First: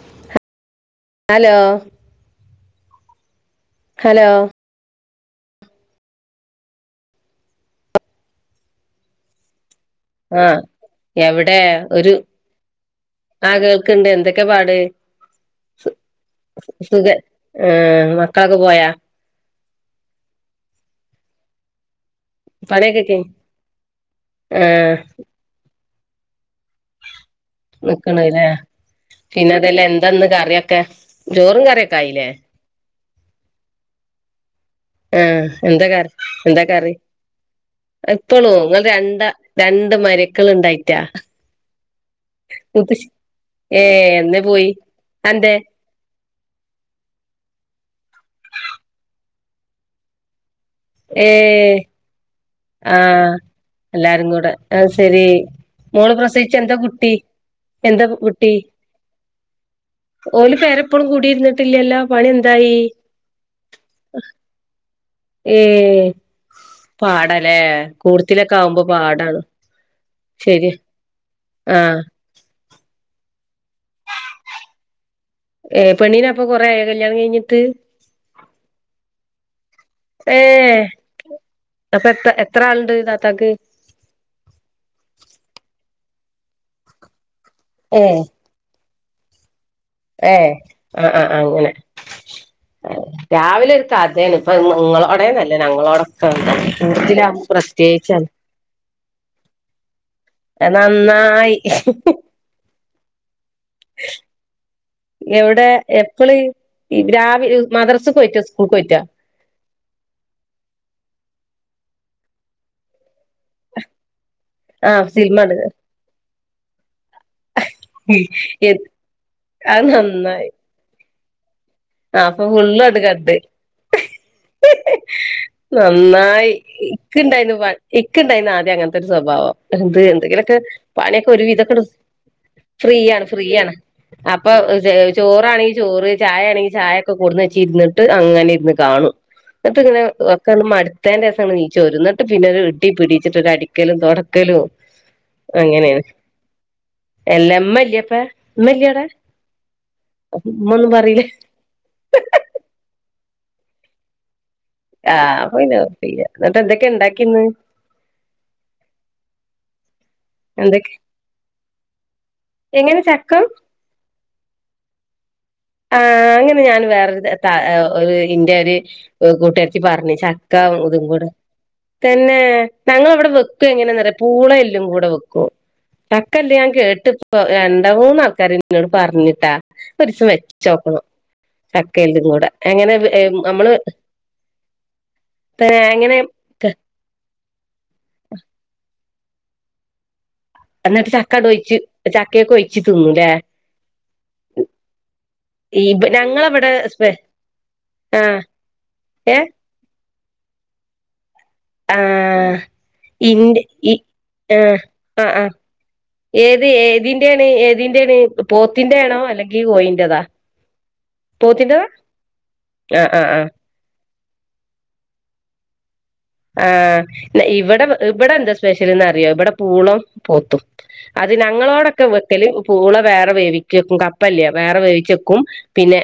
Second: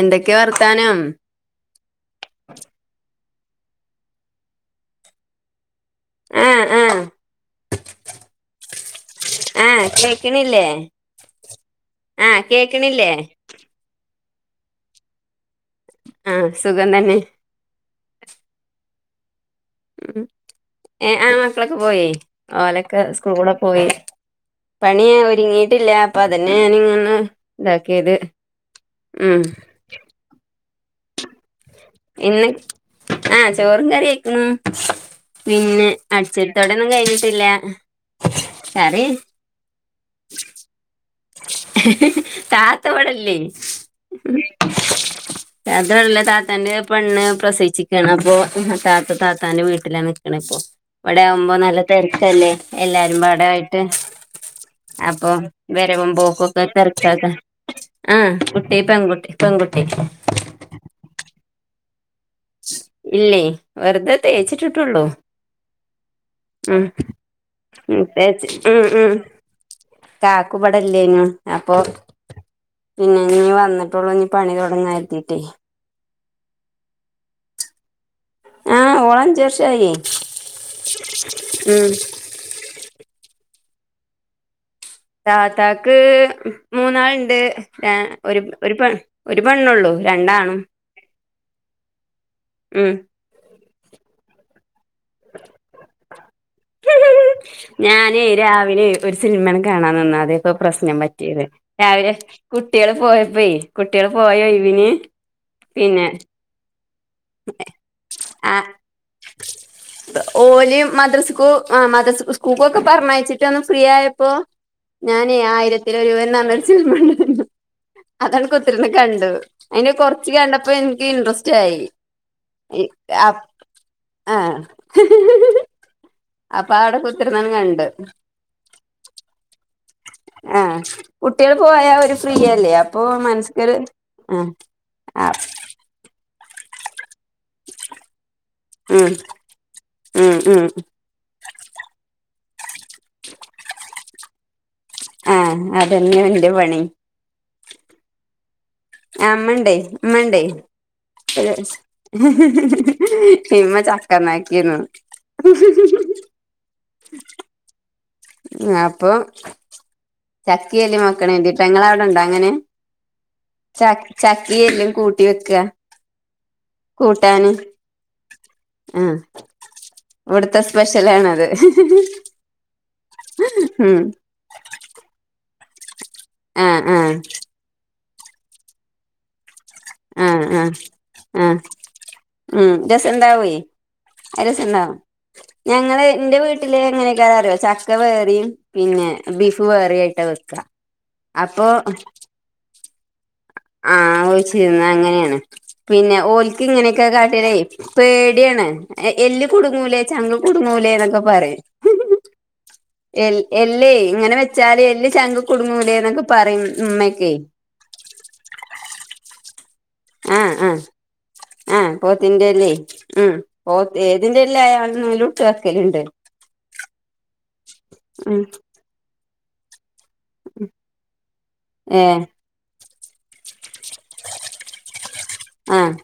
എന്തൊക്കെ, വർത്താനം? Hello hello ആ ആ ആ ആ എവിടെ ഒരു ആഹ് കേക്കണില്ലേ ആ കൾക്കുന്നുണ്ട് എന്തൊക്കെ ഒക്കെ പാട് ആഹ് സുഖം സുഖ തന്നെ ആ ആ മക്കളൊക്കെ, പോയാ? ഉം, ഏ, ആ, മക്കളൊക്കെ, പോയി. ഓലൊക്കെ, പണിയൊക്കെ കെ സ്കൂൾ, പോയി, ആഹ് പണി, ഒരുങ്ങിട്ടില്ല, അപ്പ അതന്നെ, ഞാനിങ്ങന്നെ, ഇതാക്കിയത്, നിക്കണല്ലേ ഉം. പിന്നെ അതല്ല എന്താന്ന് കറിയൊക്കെ ചോറും കറിയും ഒക്കെ എന്ത് ആ ചോറും കറിയും ആയിക്കുന്നു ആ എന്താ കറി എന്താ കറി കഴിഞ്ഞിട്ടില്ല ഇപ്പോളും കറി നിങ്ങൾക്ക് രണ്ട് മരുമക്കൾ ഉണ്ടായിട്ടോ താത്ത ഇവിടെ ഇല്ല ഏഹ് എന്നേ പോയി അന്തേ അതല്ല താ താത്താന്റെ പെണ്ണ് പ്രസവി ച്ചിക്കുന്നു അപ്പൊ താത്ത താത്താന്റെ വീട്ടിലാണ് നിൽക്കുന്നെ ഇപ്പൊ ഇവിടെയാവുമ്പോ ഏഹ് നല്ല തിരക്കാല്ലേ എല്ലാരും ആഹ് പാടായിട്ട് എല്ലാരും കൂടെ അത് ശരി അപ്പൊ വരവും മോള് പ്രസവിച്ച പോക്കൊഒക്കെ എന്താ കുട്ടി ആയിട്ട് [unintelligible] ആ കുട്ടി പെൺകുട്ടി പെൺകുട്ടി ഓല് പേരെപ്പളും കൂടിയിരുന്നിട്ടില്ലല്ലോ പണി എന്തായി ഇല്ലേ വെറുതെ തേച്ചിട്ടിട്ടുള്ളൂ ഏ ഉം പാടല്ലേ കൂർത്തിലൊക്കെ ആവുമ്പോ പാടാണ് ശരി കാക്കുഇവിടെ ഇല്ലെന്നും അപ്പൊ ആഹ് നീ വന്നിട്ടുള്ളൂ നീ പണി തൊടങ്ങായിരിക്ക ഏ പെണ്ണിനെ അപ്പൊ കുറെ ആയോ കല്യാണം കഴിഞ്ഞിട്ട് ആഹ് ഓള് അഞ്ച് വർഷായി ഏ ഉം അപ്പൊ എത്ര എത്ര ആൾണ്ട് താത്താക്ക് മൂന്നാൾ ഉണ്ട് ഏ ഒരു പെണ്ണും പെണ്ണാള്ളൂ ഏ രണ്ടാണും ആഹ് ആഹ് അങ്ങനെ ഉം രാവിലെ ഒരു കഥയാണ് ഇപ്പ ഇ ങ്ങളോടന്നല്ലേ ഞങ്ങളോടൊക്കെ [unintelligible] പ്രത്യേകിച്ച ഞാനേ രാവിലെ ഒരു [unintelligible] പ്രശ്നം പറ്റിയത് രിലെ കുട്ടിള് പോയപ്പോയി പോയയിവിന് എവിടെ പിന്നെ എപ്പള് രാവിലെ മദ്രസക്ക് പോയിറ്റ ആ സ്കൂൾക്ക് പോയിറ്റാ ഓല് മദ്രസക്കു ആ മത സ്കൂക്കൊക്കെ പറഞ്ഞയച്ചിട്ട് ഒന്ന് ഫ്രീ യായപ്പോ ആഹ് ഞാനേ സിനിമ കണ്ട് ആയിരത്തില രൂവൻ നന്നാ അതാണ് കുതിർന്ന് കണ്ടു അത് അയ്ന് കൊർച്ച് നന്നായി കണ്ടപ്പോ എൻ ഇൻറസ്റ്റ് ആയി അപ്പൊ ഫുൾ ഈ, അ ക്കണ്ട് ആഹ് നന്നായി അപ്പൊ അവിടെ ഇക്ക് കുത്തിരുന്നത് ഇണ്ടായിന്ന് കണ്ട് ഇക്ക് ഇണ്ടായിന്ന് ആദ്യം അങ്ങനത്തെ ഒരു സ്വഭാവം എന്ത് എന്തെങ്കിലൊക്കെ ആഹ് പണിയൊക്കെ ഒരു കുട്ടികൾ വിധൊക്കെ പോയാ ഒരു ഫ്രീ അല്ലേ ഫ്രീ അപ്പൊ ആണ് ഫ്രീയണ് മനസ്ക്കൊരു ആഹ് അപ്പൊ ആഹ് ചോറാണെങ്ക ചോറ് ചായ കൊടുന്നുവെച്ച് ഇര്ന്നിട്ട് അങ്ങനെ ഇര്ന്ന് ഉം കാണും [unintelligible] ഇങ്ങനെ ഉം ഒക്കെ ഉം മടുത്തതിന്റെ ശേഷം [unintelligible] എണിറ്റു പോരും എന്നിട്ട് പിന്നെ കുട്ടി പിടിച്ചിട്ട് അടിക്കലും തുടക്കലും ആഹ് അങ്ങനെ അതന്നെ എന്റെ പണി എല്ലാം ഇമ്മ ഇല്ല്യയെ അപ്പോ ആ അമ്മണ്ടേ മ്മണ്ടേ ഉമ്മ ഒന്നും പറയില്ല [unintelligible] ആ പോയിന്നു എന്നിട്ട് എന്തൊക്കെ ഇണ്ടാക്കിന്ന് അപ്പൊ ചക്കി എന്തൊക്കെ എല്ലി മോക്കണ വേണ്ടിട്ടാ ങ്ങളെ അവിടെണ്ടോ അങ്ങനെ എങ്ങനെ ചക്ക ചക്കയെല്ലും കൂട്ടി വെക്ക ആ അങ്ങനെ ഞാൻ വേറരു കൂട്ടാന് ഒരു ഇന്റെ ഒര് കൂട്ടുകര്ത്തി പറഞ്ഞ് ചക്ക ഇതും സ്പെഷ്യല കൂടെ ആണത് തന്നെ ഞങ്ങളവിടെ വെക്ക ഉം എങ്ങനെയന്ന- റിയ പൂള എല്ലും കൂടെ വെക്കും. ടക്കല്ല ഞാൻ ആഹ് കേട്ട്. ആഹ് [unintelligible] ആൾക്കാർ എന്നോട് പറഞ്ഞിട്ടാ, ഒരുസം വെ- ആഹ് ആഹ് ചോക്കണം ആഹ് ചക്ക എല്ലു കൂടെ, എങ്ങനെ നമ്മള്. അ രസണ്ടാവും, ഞങ്ങള് എങ്ങനെ ഇന്റെ വീട്ടില് എങ്ങനെയെക്കാ അറിയോ ചക്ക വേറിയിം പിന്നെ. ബീഫ് വേറെ ആയിട്ട വെ എന്നിട്ട് ചക്കണ്ട് അപ്പൊ ഒഴിച്ച് ചക്കയൊക്കെ ഒഴിച്ച് തിന്നുംല്ലേ ആ തിന്ന അങ്ങനെയാണ് ഈ ബ- പിന്നെ ഓൽക്ക് ഞങ്ങളവിടെ ഇങ്ങനെയെക്ക സ്പെ [unintelligible] ആഹ് പേടിയാണ് എല്ല് ഏഹ് കുടുങ്ങൂലേ ചങ്കിൽ കുടുങ്ങൂലേ എന്നൊക്കെ പറയ് ആ.. ! ഇന്റെ എല്ലേ ഇ ഇങ്ങനെ ആ... വെച്ചാല് എല്ല് ആ.. ചങ്ക് ആ.. കുടുങ്ങൂലേ എന്നൊക്കെ പറയും ഏത്, ഉമ്മക്കെ ഏതിന്റെണ് ഏത് - [unintelligible] പോത്തിന്റെണോ? അല്ലെങ്കി! ആ... ആ... ആ.. പോത്തിന്റെതാ പോത്തിന്റെല്ലേ ആ ആ ഉം ആ പോ- ഏതിൻന്റെല്ലാ [unintelligible] ഇട്ട് വക്കലിണ്ട്. ആ... ഇവിടെ ഇവിടെ ഉം എന്താ സ്പെഷ്യൽന്ന് അറിയോ, ഇവിടെ പൂളോ, പോത്തും അത് ഏ ഞങ്ങളോടൊക്കെ വെക്കല് പൂള വേറെ വേവിക്കു- കെക്കും കപ്പല്ലേ വേറെ വേവിച്ചെക്കും ആഹ് പിന്നെ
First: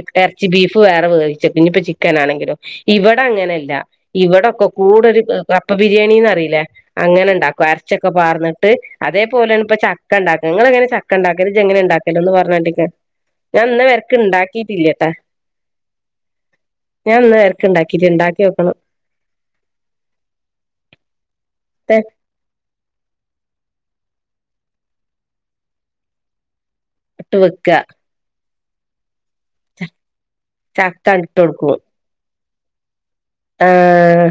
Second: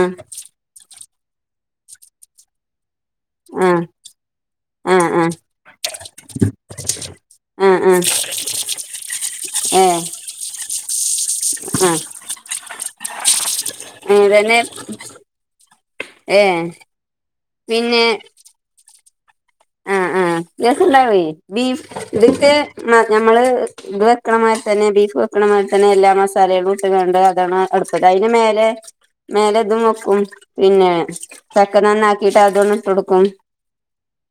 ആഹ് ഇർച്ചി ബീഫ് വേറെ വേവിക്കും. ഇനിപ്പോ ചിക്കൻ ആണെങ്കിലും. ഇവിടെ അങ്ങനെയല്ല ആഹ് ഇവിടൊക്കെ- കൂട ആഹ് ഒരു ആഹ് കപ്പ ബിരിയാണിന്ന്റിയില്ലേ അങ്ങനെ ഉണ്ടാക്കും. ആഹ് ആഹ് അരച്ചക്കൊക്കെ പാർന്നിട്ട് അതേപോലെയാണ്, ഏ ചക്കണ്ടാക്ക. നിങ്ങളങ്ങനെ ചക്കണ്ടാക്ക ഇജ്ജെങ്ങനെ ആഹ് ഉണ്ടാക്കല് ഒന്ന് പറഞ്ഞിണ്ടിക്കാ? ഞാൻ ഇന്ന് വരക്ക് ഇതന്നെ ഇണ്ടാക്കിട്ടില്ലട്ടാ. ഏ ഞാൻ ഇന്ന് ഇരക്ക് ഉണ്ടാക്കിട്ട ഇണ്ടാക്കി നോക്കണം. ആ.. ആ.. രസണ്ടാവേ, ബീഫ് ഇതിത്തെ നമ്മള് - ഇത് വെക്കണമാതിരി തന്നെ ബീഫ് വെക്കണമാരി തന്നെ, എല്ലാ മസാലകളും ഇട്ട്കാണ്ട് ഇട്ട് അതാണ് വെക്ക എടുത്തത് അതിന് മേലെ- മേലെതും വോക്കും, പിന്നെ ചക്ക ചക്ക നന്നാക്കിട്ട് അതൊന്നിട്ടോടുക്കും. ആഹ... !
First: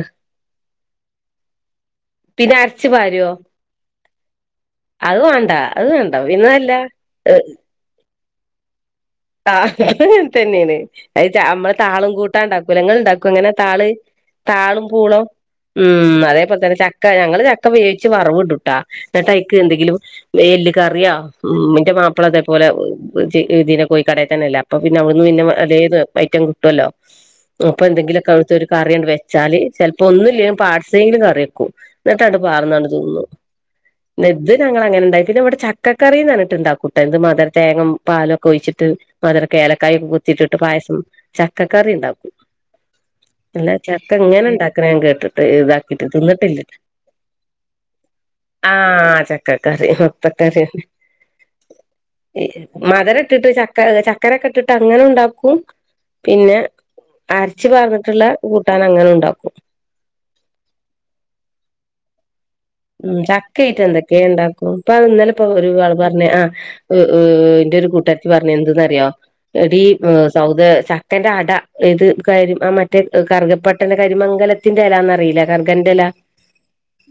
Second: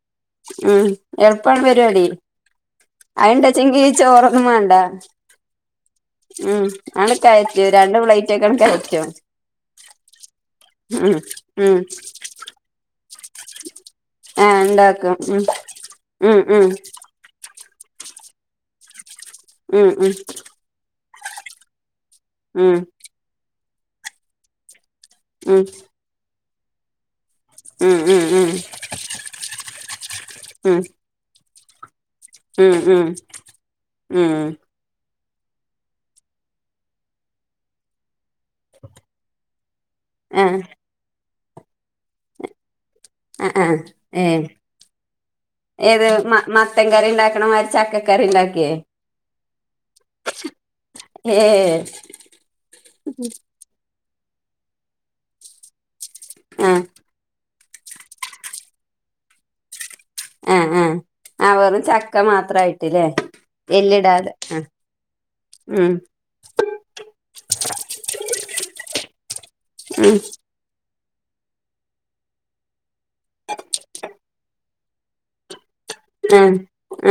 ഉം എളുപ്പം പരിപാടി, പിന്നെ അരച്ചു പാരോ അയിന്റെ ചെക്കിൽ, [unintelligible] വേണ്ട അത് വേണ്ട അത് വേണ്ട ഉം പിന്നല്ല ആന്ന് കയറ്റോ രണ്ട് പ്ലേറ്റ് ഒക്കെ കയറ്റും. ത തന്നെയാണ് ഉം അത് നമ്മെ ഉം താളും കൂട്ടാണ്ടാക്കുല്ലേ, ഇങ്ങൾ ഉണ്ടാക്കോ അങ്ങനെ താള്? ആഹ ഉണ്ടാക്കും. പുള ഉം അതേപോലെ തന്നെ ചക്ക ഞങ്ങള് ചക്ക വേവിച്ച് വറവ് ഇടു ട്ടാ. എന്നട്ടയിലേക്ക് ഉം എന്തെങ്കിലും ഉം എല്ല് കറിയാ ഉം.. എന്റെ മാപ്പിള അതേപോലെ ഉം ഇതിന- കോയിക്കടയിൽ തന്നെല്ലേ അപ്പോ പിന്നെ അവിടുന്ന് പിന്നെ ഉം അതത് ഐറ്റം കിട്ടുവല്ലോ. അപ്പൊ ഉം ഉം ഉം എന്തെങ്കിലുമൊക്കെ അടുത്ത ഉം ഒരു കറിയണ്ട് വെച്ചാല് ചിലപ്പോ ഒന്നൂല്ലെകിലും പാട്സെങ്കിലും കറി വെക്കും. എന്നിട്ടങ്ങട് ഉം ഉം പാറന്നണ്ട് ഉം തിന്നു പിന്നെ ഉം ഇത് ഞങ്ങ അങ്ങനെണ്ടായി. പിന്നെ ഇവിടെ ചക്കകറി ന്നറി- ന്നിട്ട്ണ്ടാക്കൂട്ടെ ഇത് മധുര തേങ്ങ, പാലുക്കെ ഒഴിച്ചിട്ട് മധര, ഏ - കൈക്കെ കുത്തിട്ടിട്ട് ആഹ് പായസം, ചക്കക്കറി ഉണ്ടാക്കും. ആഹ് എല്ലാ ആഹ് ചക്ക ഏഹ് ഇങ്ങനെ ഉണ്ടാക്കണ ഞാൻ കേട്ടിട്ട് ഇതാക്കിട്ട് ഏത് മ തിന്നിട്ടില്ല. മത്തൻ കറി ഉണ്ടാക്കണ മാതിരി ചക്കക്കറി ഉണ്ടാക്കിയേ ആഹ... ചക്കക്കറി മുത്തകറി. ഏഹ് മതരട്ടിട്ട ചക്ക. ചക്കരക്കെ ഇട്ടിട്ട് അങ്ങനെ ഉണ്ടാക്കും പിന്നെ, ആഹ് ജ്ജ് പറർന്നിട്ടുള്ള കൂട്ടാൻ അങ്ങനെ ഉണ്ടാക്കും. ആ.. ആ.. വറും ചക്ക മാത്രം. ഉം ചക്കയിട്ട എന്തൊക്കെയ ആഹ് ഉണ്ടാക്കും, അപ്പ അ ഇന്നലെ- ഇപ്പോ ഉം ഒരാള് പറഞ്ഞ ആ... ! എ ഒരു കൂട്ടരത്തി പറഞ്ഞ എന്തറിയോ എടി ഉം സൗദേ.. ന്റെ അട ഏത് കാര് ആ മറ്റേ- കർഗപ്പട്ടന്റെ കരിമംഗലത്തിന്റെ ഇലന്ന്റിയില്ലേ. കണ്ടല ആഹ്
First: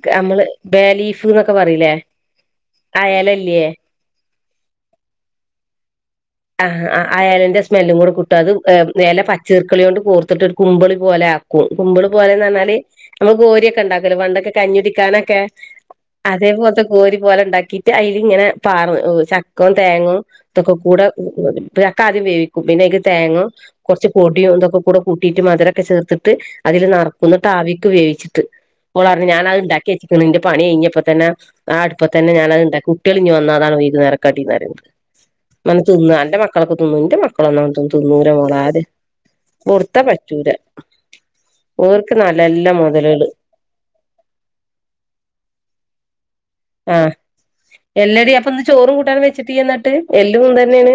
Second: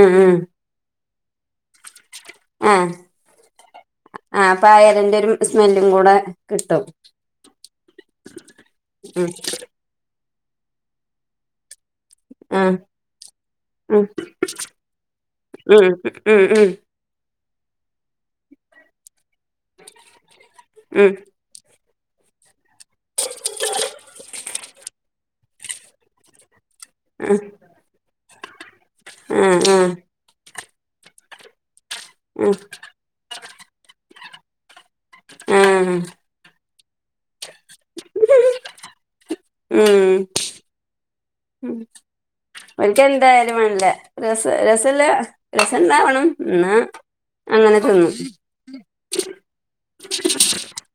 ആഹ് നമ്മള്. ലിഫ്നോക്കെ പറയിലേ അയാലല്ലേ. ആ് അപ്പ ആ.. ഇലന്റെ ഒരു സ്മെല്ലും കൂടെ. കിട്ടും ആഹ് അയലന്റെ സ്മെല്ലും കൂടി കിട്ടും അത് ഉം പച്ചീർക്കളി കൊണ്ട്. ഇട്ടൊരു കുമ്പളി പോലെ ആക്കും. മുമ്പിള് പോലെന്ന് ആഹ് പറഞ്ഞാല്, നമ്മക്ക് ഗോരിക്കെ ഉം ഉണ്ടാക്കല്ലോ പണ്ടൊക്കെ കഞ്ഞിടിക്കാനൊക്കെ. ഉം ഉം അതേപോലത്തെ കോരി പോലെ ഉണ്ടാക്കിട്ട് അതിൽ ഇങ്ങനെ പാറ് ചക്കോം തേങ്ങും ഇതൊക്കെ കൂടെ ഉം ഉം [unintelligible] ക്കെ ആദ്യം വേവിക്കും പിന്നെ അയ്ക്ക് തേങ്ങ കുറച്ച് പൊടിയോ ഇതൊക്കെ കൂടെ കൂട്ടിയിട്ട് മധുരൊക്കെ ചേർത്തിട്ട് അതിൽ നിറക്കുന്ന ആഹ് ടാവവിക്ക് വേവിച്ചിട്ട്, ഓളറഞ്ഞു ഞാനത് ആഹ് ഉണ്ടാക്കി അച്ചക്കുണുന്. പണി കഴിഞ്ഞപ്പോ തന്നെ ആ അടുപ്പ ആഹ് തന്നെഞാനത്ണ്ട കുട്ടികളി വന്നാതാണ് വൈകുന്നരക്കടി ന്ന് പറയുന്നത്. ആഹ.. ! അന്റെ മക്കൾക്ക് തിന്നോ ന്റെ മക്കളൊന്നാ തുന്നൂല മോളാതെ വ്ടുത്ത പറ്റൂല്ല ഉം ഒന്ക്ക് എന്തായാലും വേണല്ല രസ രസല്ല രസം ഇണ്ടാവണം ആ എല്ലടി അപ്പൊ ഇന്ന് ചോറും കൂട്ടാനും വെച്ചിട്ടയിനട്ട് എല്ലുംന്തു തന്നെയാണ്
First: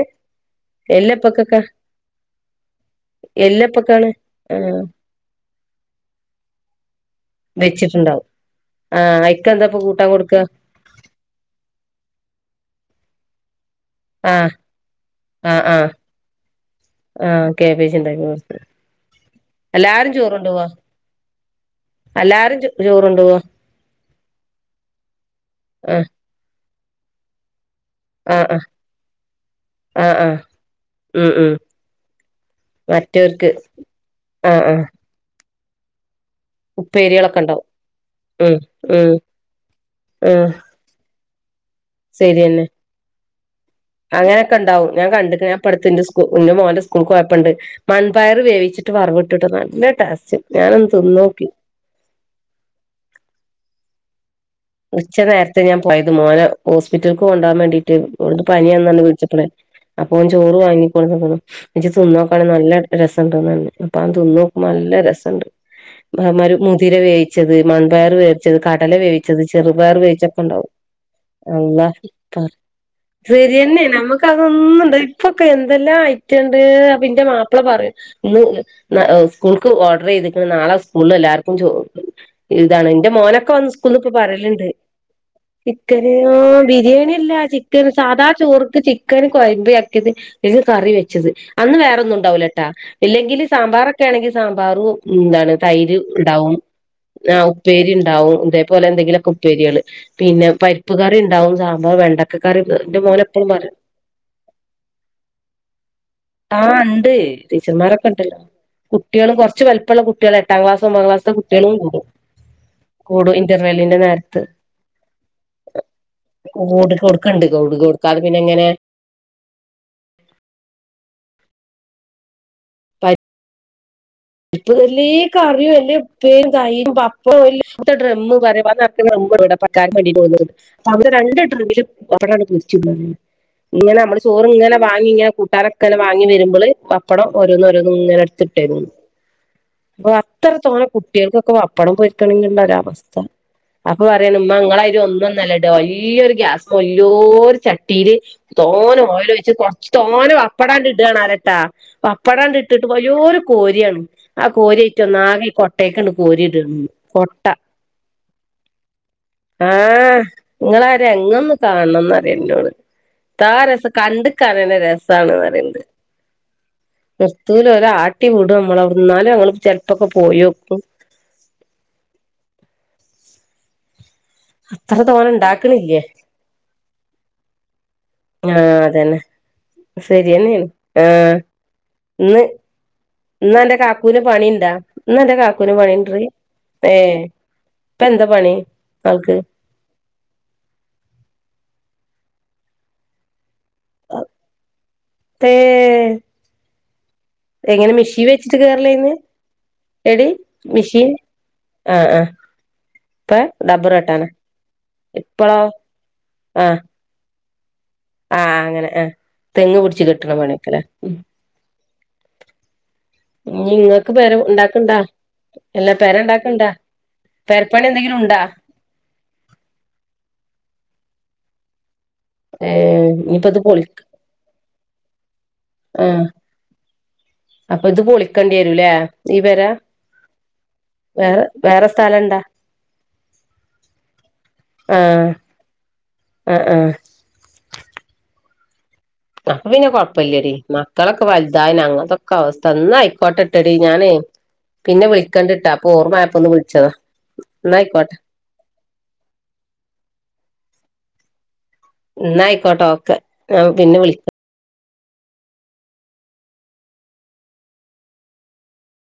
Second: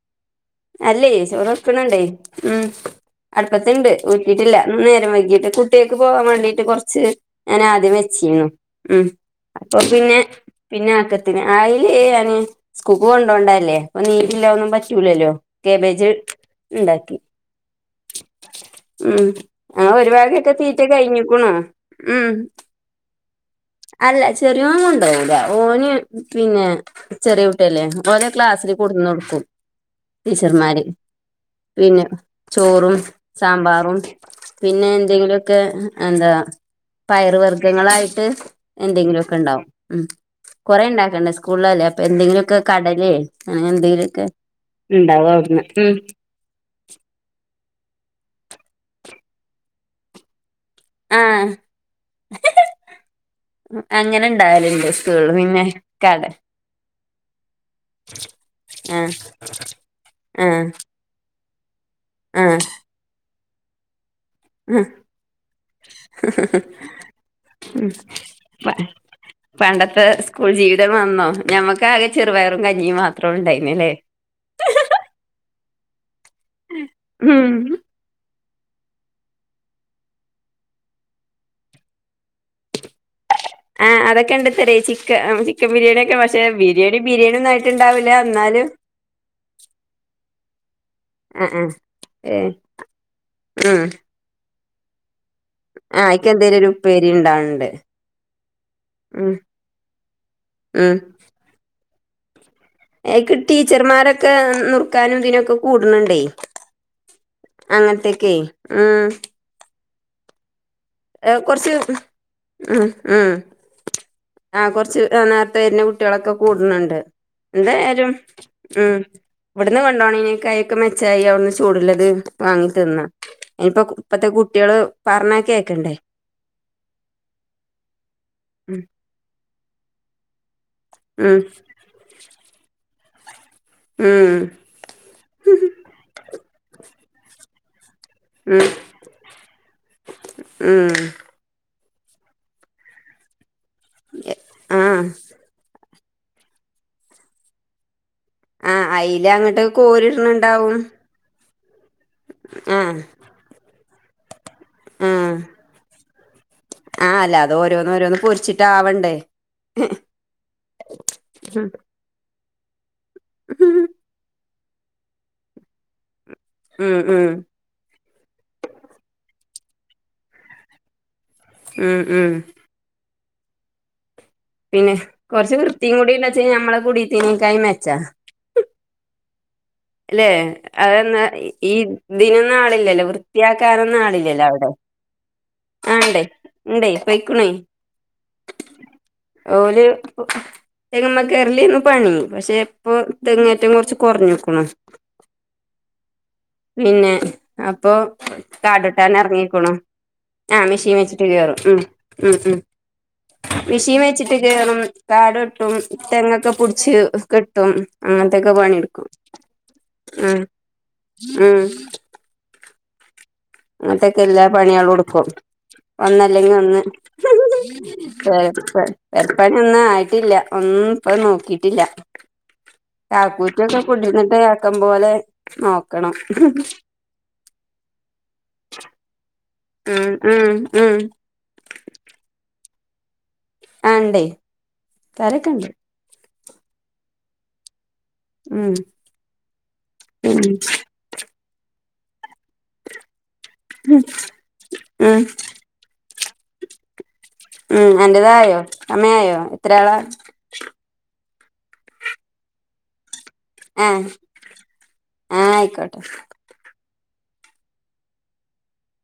അല്ലേ ചോറ് വക്കണണ്ടേ ഉം അടുപ്പത്തിണ്ട് എല്ലപ്പൊക്കാണ് ഊറ്റിട്ടില്ല ആഹ് ന്ന് നേരം വൈകിട്ട് കുട്ടികേക്ക് പോകാൻ വേണ്ടിട്ട് കുറച്ച് ഞാനദ്യം വെച്ചിട്ടുണ്ടാവും വെച്ചിന്നു ഉം ആഹ് അയിക്കെന്താപ്പൊ അപ്പൊ കൂട്ടാൻ പിന്നെ കൊടുക്ക പിന്നെ ആക്കത്തിന് അയില് ന കുക്ക് കൊണ്ടോണ്ടല്ലേ അപ്പൊ നീവല്ല ആഹ് ഒന്നും പറ്റൂലല്ലോ കേബേജ് ഇണ്ടാക്കി ആ കാബേജ് ഇണ്ടാരുന്നു ഉം ഉം ഉം ആ ഒരു എല്ലാരും ചോറ് ഭാഗൊക്കെ കൊണ്ടോവോ തീറ്റ കഴിഞ്ഞിക്കുണു ഉം എല്ലാരും ചോറ് കൊണ്ടോവോ? അല്ല ചെറിയോൻ കൊണ്ടോവൂല ഓന് ആഹ് പിന്നെ ചെറിയ കുട്ട്യല്ലേ ഓര ആഹ് ആഹ് ക്ലാസ്സില് കൊണ്ടെന്ന് കൊടുക്കും ആഹ് ആഹ് ടീച്ചർമാര്. ഉം ഉം പിന്നെ ചോറും മറ്റവർക്ക് സാമ്പാറും ആഹ് ആഹ് പിന്നെ എന്തെങ്കിലു ക്കെ എന്താ പയർ ഉപ്പേരികളൊക്കെ ഉണ്ടാവും വർഗ്ഗങ്ങളായിട്ട് ഉം ഉം എന്തെങ്കിലും ഒക്കെ ഉണ്ടാവും ഉം കൊറെ ഇണ്ടാക കൂളല്ലേ അപ്പൊ എന്തെങ്കിലുമൊക്കെ ശരിയന്നെ കടലേ അങ്ങനെ എന്തെങ്കിലുമൊക്കെ അങ്ങനെയൊക്കെ ഉണ്ടാവടുന്ന് ഉം. ന്ന് മോന്റെ സ്കൂൾക്കൊയ്പ്ണ്ട് വൻപയർ വേവിച്ചിട്ട് വറവ് ഇട്ടിട്ട് നല്ല ടേസ്റ്റ്. ഞാനന്ന് ആഹ് തിന്നോക്കി. അങ്ങനെ ഉണ്ടാവലുണ്ട് ഉച്ച സ്കൂളില് നേരത്തെ പിന്നെ ഞാൻ പോയത് കട മോനെ ഹോസ്പിറ്റല്ക്ക് കൊണ്ടോവാൻ വേണ്ടിട്ട് വിടെന്ന് പനിഅന്നുപറഞ്ഞ് ആഹ് വിളിച്ച അപ്പൊ ഓൻ ചോറ് ആഹ് വാങ്ങി [unintelligible] നല്ല രസം തിന്നോക്കുമ്പ നല്ല രസണ്ട്. മ മുതിര വേവിച്ചത് വൻപയർ വേവിച്ചത് ആഹ് കടല വേവിച്ച ചെറുപയർ പണ്ടത്തെ സ്കൂൾ വേവിച്ചക്കെണ്ടാവും ജീവിതം വന്നോ ഞമ്മക്ക് ആകെ അല്ലാഹ് ചെറുപയറും കഞ്ഞിയും മാത്രം ശരിയന്നെ ഉണ്ടായിന്നല്ലേ ന ന്ന ഇപ്പൊക്കെ എന്തെല്ലാം ഐറ്റുണ്ട് അപ്പൊ എൻ്റെ ഉം മാപ്പിള പറയും [unintelligible] സ്കൂൾക്ക് ഓർഡർ ചെയ്തിക്കുന്ന നാളെ സ്കൂളിൽ എല്ലാർക്കും ഇതാണ് എന്റെ മോനൊക്കെ വന്ന് ആ [unintelligible] അതൊക്കെ ഉണ്ട് പറയലുണ്ട് തരേ ചിക്ക ചിക്കൻ ചിക്ക ബിരിയാണി ഒക്കെ പക്ഷെ ബിരിയാണി ബിരിയാണില്ല ബിരിയാണി ഒന്നും ചിക്കൻ ആയിട്ടുണ്ടാവില്ല സാധാ ചോർ എന്നാലും ചിക്കന് കൊഴമ്പ ആക്കിയത് കറി വെച്ചത് ആ ആ അന്ന് വേറ ഒന്നും ഏ ഉണ്ടാവില്ലട്ടാ ഇല്ലെങ്കിൽ സ ഉം മ്പാറൊക്കെ ആണെങ്കിൽ സാമ്പാറും എന്താണ് തൈര് ആ അയിക്ക് ഉണ്ടാവും എന്തേലും ഒരു ഉപ്പേരി ആ ഉണ്ടാവണുണ്ട് ഉപ്പേരി ണ്ടാവും അതുപോലെ എന്തെങ്കിലും ഉം ഉപ്പേരികള് പിന്നെ പരിപ്പ്കറിണ്ടാവും സാമ്പാർ വെണ്ടക്ക കറി എന്റെ മോന് എക്ക് എപ്പോഴും പറയും ടീച്ചർമാരൊക്കെ നുറുക്കാനും ഇതിനൊക്കെ കൂടുന്നുണ്ടേ. ആ ണ്ട് ടീച്ചർമാരൊക്കെ ഉണ്ടല്ലോ ഉം കുട്ടികളും കുറച്ച് വലിപ്പോള്ള കുട്ടികള എട്ടാം ക്ലാസ് ഒമ്പത് ക്ലാസ്സിലെ കൊറച്ച് കുട്ടികളും കൂടും ഉം ഉം കൂടും ഇന്റർവെലിന്റെ നേര ആ കൊറച്ച് നേരത്തെ വരുന്ന കുട്ടികളൊക്കെ കൂടു കൂടുന്നുണ്ട്. കൊടുക്കണ്ട് കൂടു എന്തായാലും കൊടുക്കാതെ പിന്നെ എങ്ങനെ ഉം ഇവിടന്ന് കൊണ്ട്പോണേനെകായി ക്കെ മെച്ചവായി [unintelligible] ചൂടുള്ളത് വാങ്ങി തിന്ന ഇനിപ്പ ഇപ്പതല്ലേ കറി ഉം ഉം [unintelligible] [unintelligible] ഇങ്ങനെ നമ്മള് ഉം ചോറ് ഇങ്ങനെ വാങ്ങിങ്ങനെ കൂട്ടാനൊക്കെങ്ങെ വാങ്ങി വരുമ്പോള് പപ്പടംഓരോന്ന്‌ ഒ ഉം [unintelligible] അപ്പൊ അത്ര തോണ ഉം കുട്ടികൾക്കൊക്കെ പ്പടം പൊരിക്കാനെങ്കി ഒരവസ്ഥ അപ്പൊ പറയും ഉമ്മ ആഹ് [unintelligible] വലിയൊരു ഗ്യാസ വല്ലോ ഒരു ചട്ടിയില് ആഹ് തോനേ അയില ഓയിൽ ഒയിച്ച് അങ്ങട്ട് കൊറച്ച് തോന കോരിടണുണ്ടാവും പപ്പടാണ്ട് ഇടാണോലെ ട്ടാ പപ്പടാണ്ട് ഇട്ടിട്ട് ആഹ് വല്യൊരു ഒരു കോരിയാണ് ആ കോരിയറ്റൊന്നാകെ ഈ കൊട്ടേക്കണ്ട് കോരി ഇട്ട് ആ അല്ല അത് ഓരോന്ന് ഓരോന്ന് പൊരിച്ചിട്ട് ആവണ്ടേ. ആ നിങ്ങളാര എങ്ങ ഒന്ന് ഉം കാണണന്ന്റയും എന്നോട് താ രസം കണ്ടക്കാനെ രസാണ് റയുന്നത്. ഉം നിർത്തൂല ഒര ആട്ടി വിടും നമ്മളവിടെ ന്നാലും ഞങ്ങള് ചെലപ്പൊക്കെ പോയി ക്കും. ഉം ഉം. പിന്നെ അത്ര തോനെ കുറച്ച് വൃത്തിയും ഇണ്ടാക്കണില്ലേ കൂടി ഉണ്ട വച്ച നമ്മളെ കുടത്തിനേക്കായ മെച്ചാ. ആ അതന്നെ. ല്ലേ ശരിയെന്നാണ് ആ അതെന്നാ ഈ ഇന്ന് ഇതിനൊന്നും ആളില്ലല്ലോ ഇന്ന് അന്റെ വൃത്തിയാക്കാനൊന്നും കാക്കൂവിന് ആളില്ലല്ലോ പണി അവിടെ ല്ല കാക്കുന് ആ ഇണ്ടേ പണിണ്ടറി ഇണ്ടേ ഏ ഇപ്പ എന്താ പണി? ആൾക്ക് ഓര് തെങ്ങുമ്മ കേറല്. പണി പക്ഷെ ഇപ്പൊ തെങ്ങേറ്റം കുറച്ച് കുറഞ്ഞുക്കുണു ഏ. പിന്നെ അപ്പൊ കാട് വെട്ടാൻ കേറലേന്ന് ഇറങ്ങിക്കുണു. എടി ആഹ മെഷീൻ മിഷീൻ വെച്ചിട്ട് കേറും ഉ ആ ആ ഉ ഉ ഇപ്പ ഡബ്ബർ മഷീൻ വെട്ടാനാ വെച്ചിട്ട് കേയറും കാട് ഇപ്പളോ വെട്ടും തെങ്ങൊക്കെ ആ പുടിച്ച് കെട്ടും ട്ടും ആ അങ്ങനത്തൊക്കെ അങ്ങനെ ആ പണിെടുക്കും തെങ്ങ് പിടിച്ച് കെട്ടണ പണിക്കെലേ അങ്ങനത്തക്കെ എല്ലാ പണ്യാലും ഇണ്ടാക്ക്ണ്ടാ ഇടുക്കും എല്ലാ പെര ഒന്നല്ലെങ്കിൽ ഇണ്ടാക്ക്ണ്ടാ ഒന്ന് പെരപ്പണി എന്തെങ്കിലും ഉണ്ടാ പെരപ്പണി ഒന്നും ആയിട്ടില്ല ഒന്നും പ്പൊ നോക്കിട്ടില്ല ഏ ഇനിയിപ്പ ഇത് കാക്കൂന്റൊക്കെ പൊളി കുടിരുന്നിട്ട് ആക്കമ്പോലെ ആ നോക്കണംഹും ഹും അപ്പൊ ഇത് പൊളി ക്കണ്ടി രൂല്ലേ ഈ പെര ഉം ഉം ഉം വേറെ വേറെ സ്ഥലം ഇണ്ടാ ആണ്ടേ സ്ഥലക്കണ്ട് അ ആ ഉം അപ്പൊ പിന്നെ ഉം കൊഴപ്പില്ലടി മക്കളൊക്കെ വലുതായി നങ്ങക്കൊക്കെ ഒക്ക അവസ്ഥന്ന ന്നാ ആയിക്കോട്ടെഡി ഞാനെയ് പിന്നെ ഉം വിളിക്കണ്ടിട്ടാ അപ്പൊ ഓർമ്മയപ്പ ഒന്ന് വിളിച്ചതാ ഉം എന്നായിക്കോട്ടെ അന്റതായോ സമയായോ എത്രയാളാ ഇന്നയിക്കോട്ടോ ഒക്കെ ഞാൻ പിന്നെ വിളിക്കാം ആഹ ആയിക്കോട്ടെ